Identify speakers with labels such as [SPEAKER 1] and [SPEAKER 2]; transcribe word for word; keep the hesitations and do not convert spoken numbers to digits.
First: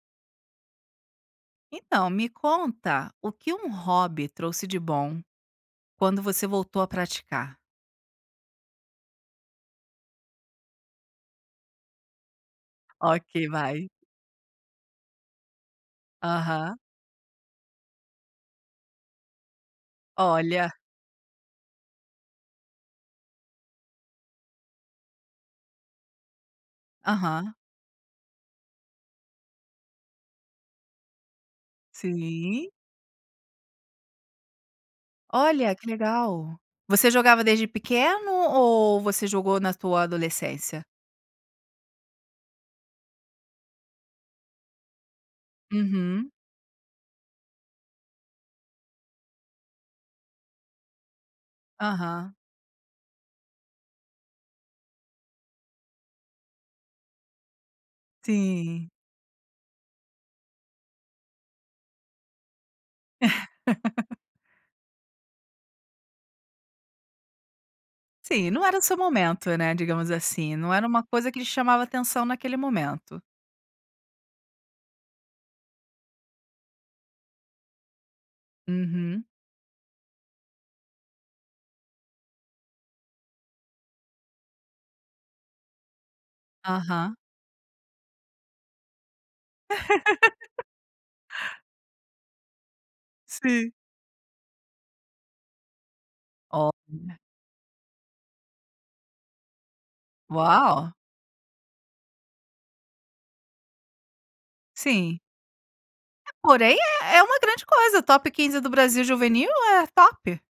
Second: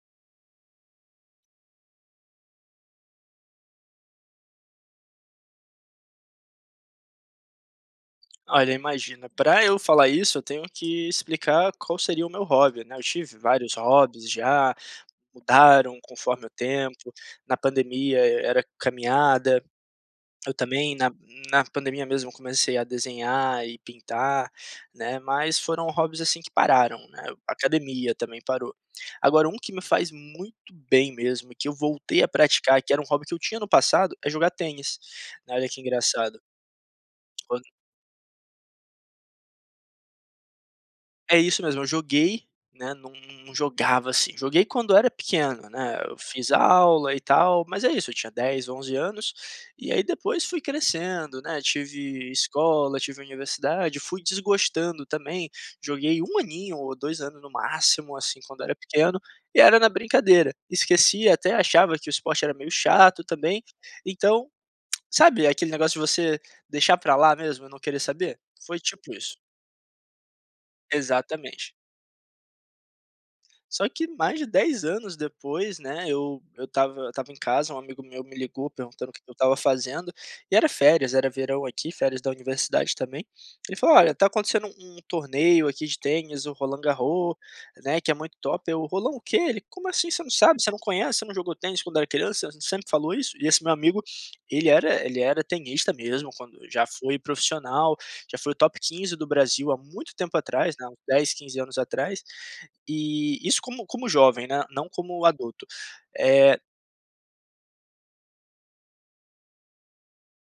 [SPEAKER 1] Então, me conta o que um hobby trouxe de bom quando você voltou a praticar?
[SPEAKER 2] Olha, imagina, pra eu falar isso eu tenho que explicar qual seria o meu hobby, né. Eu tive
[SPEAKER 1] Ok,
[SPEAKER 2] vários
[SPEAKER 1] vai.
[SPEAKER 2] hobbies já, mudaram conforme o
[SPEAKER 1] Aham.
[SPEAKER 2] tempo, na pandemia era caminhada, eu
[SPEAKER 1] Olha!
[SPEAKER 2] também na na pandemia mesmo comecei a desenhar e pintar, né, mas foram hobbies, assim, que pararam, né,
[SPEAKER 1] Aham.
[SPEAKER 2] academia também parou. Agora um que me faz muito bem mesmo e que eu voltei a
[SPEAKER 1] Sim.
[SPEAKER 2] praticar, que era um hobby que eu tinha no passado, é jogar tênis, né, olha
[SPEAKER 1] Olha
[SPEAKER 2] que
[SPEAKER 1] que
[SPEAKER 2] engraçado.
[SPEAKER 1] legal. Você jogava
[SPEAKER 2] Quan
[SPEAKER 1] desde pequeno ou você jogou na tua adolescência?
[SPEAKER 2] É isso mesmo, eu joguei, né, não não não jogava, assim, joguei quando era pequeno, né, eu
[SPEAKER 1] Uhum.
[SPEAKER 2] fiz aula e tal mas é isso, eu tinha dez, onze anos. E aí depois fui crescendo, né, tive
[SPEAKER 1] Aham.
[SPEAKER 2] escola, tive universidade, fui desgostando também, joguei um aninho ou dois anos no máximo, assim, quando era
[SPEAKER 1] Sim.
[SPEAKER 2] pequeno, e era na brincadeira. Esqueci, até achava que o esporte era meio chato também, então, sabe aquele negócio de você deixar pra lá mesmo e não querer saber?
[SPEAKER 1] Sim, não era
[SPEAKER 2] Foi
[SPEAKER 1] o seu
[SPEAKER 2] tipo isso.
[SPEAKER 1] momento, né, digamos assim, não era uma coisa que lhe
[SPEAKER 2] Exatamente.
[SPEAKER 1] chamava atenção naquele momento.
[SPEAKER 2] Só que mais de dez anos depois, né, eu eu estava eu estava em casa, um amigo meu me ligou perguntando o que
[SPEAKER 1] Uhum.
[SPEAKER 2] que eu estava fazendo, e era férias, era verão aqui, férias da universidade também, ele falou: "Olha, tá acontecendo um torneio aqui de tênis, o Roland
[SPEAKER 1] Aham.
[SPEAKER 2] Garros, né, que é muito top", eu "Roland o quê?". Ele: "Como assim você não sabe, você não conhece, você não jogou tênis quando eu era criança, sempre falou isso?". E esse meu
[SPEAKER 1] Sim.
[SPEAKER 2] amigo, ele era ele era tenista mesmo quando já
[SPEAKER 1] Olha.
[SPEAKER 2] foi profissional, já foi o top quinze do Brasil há muito tempo atrás, né,
[SPEAKER 1] Uau!
[SPEAKER 2] uns dez, quinze anos atrás, e isso como como jovem, né, não
[SPEAKER 1] Sim.
[SPEAKER 2] como adulto, eh
[SPEAKER 1] Porém é é uma grande coisa, o top quinze do Brasil juvenil, é top!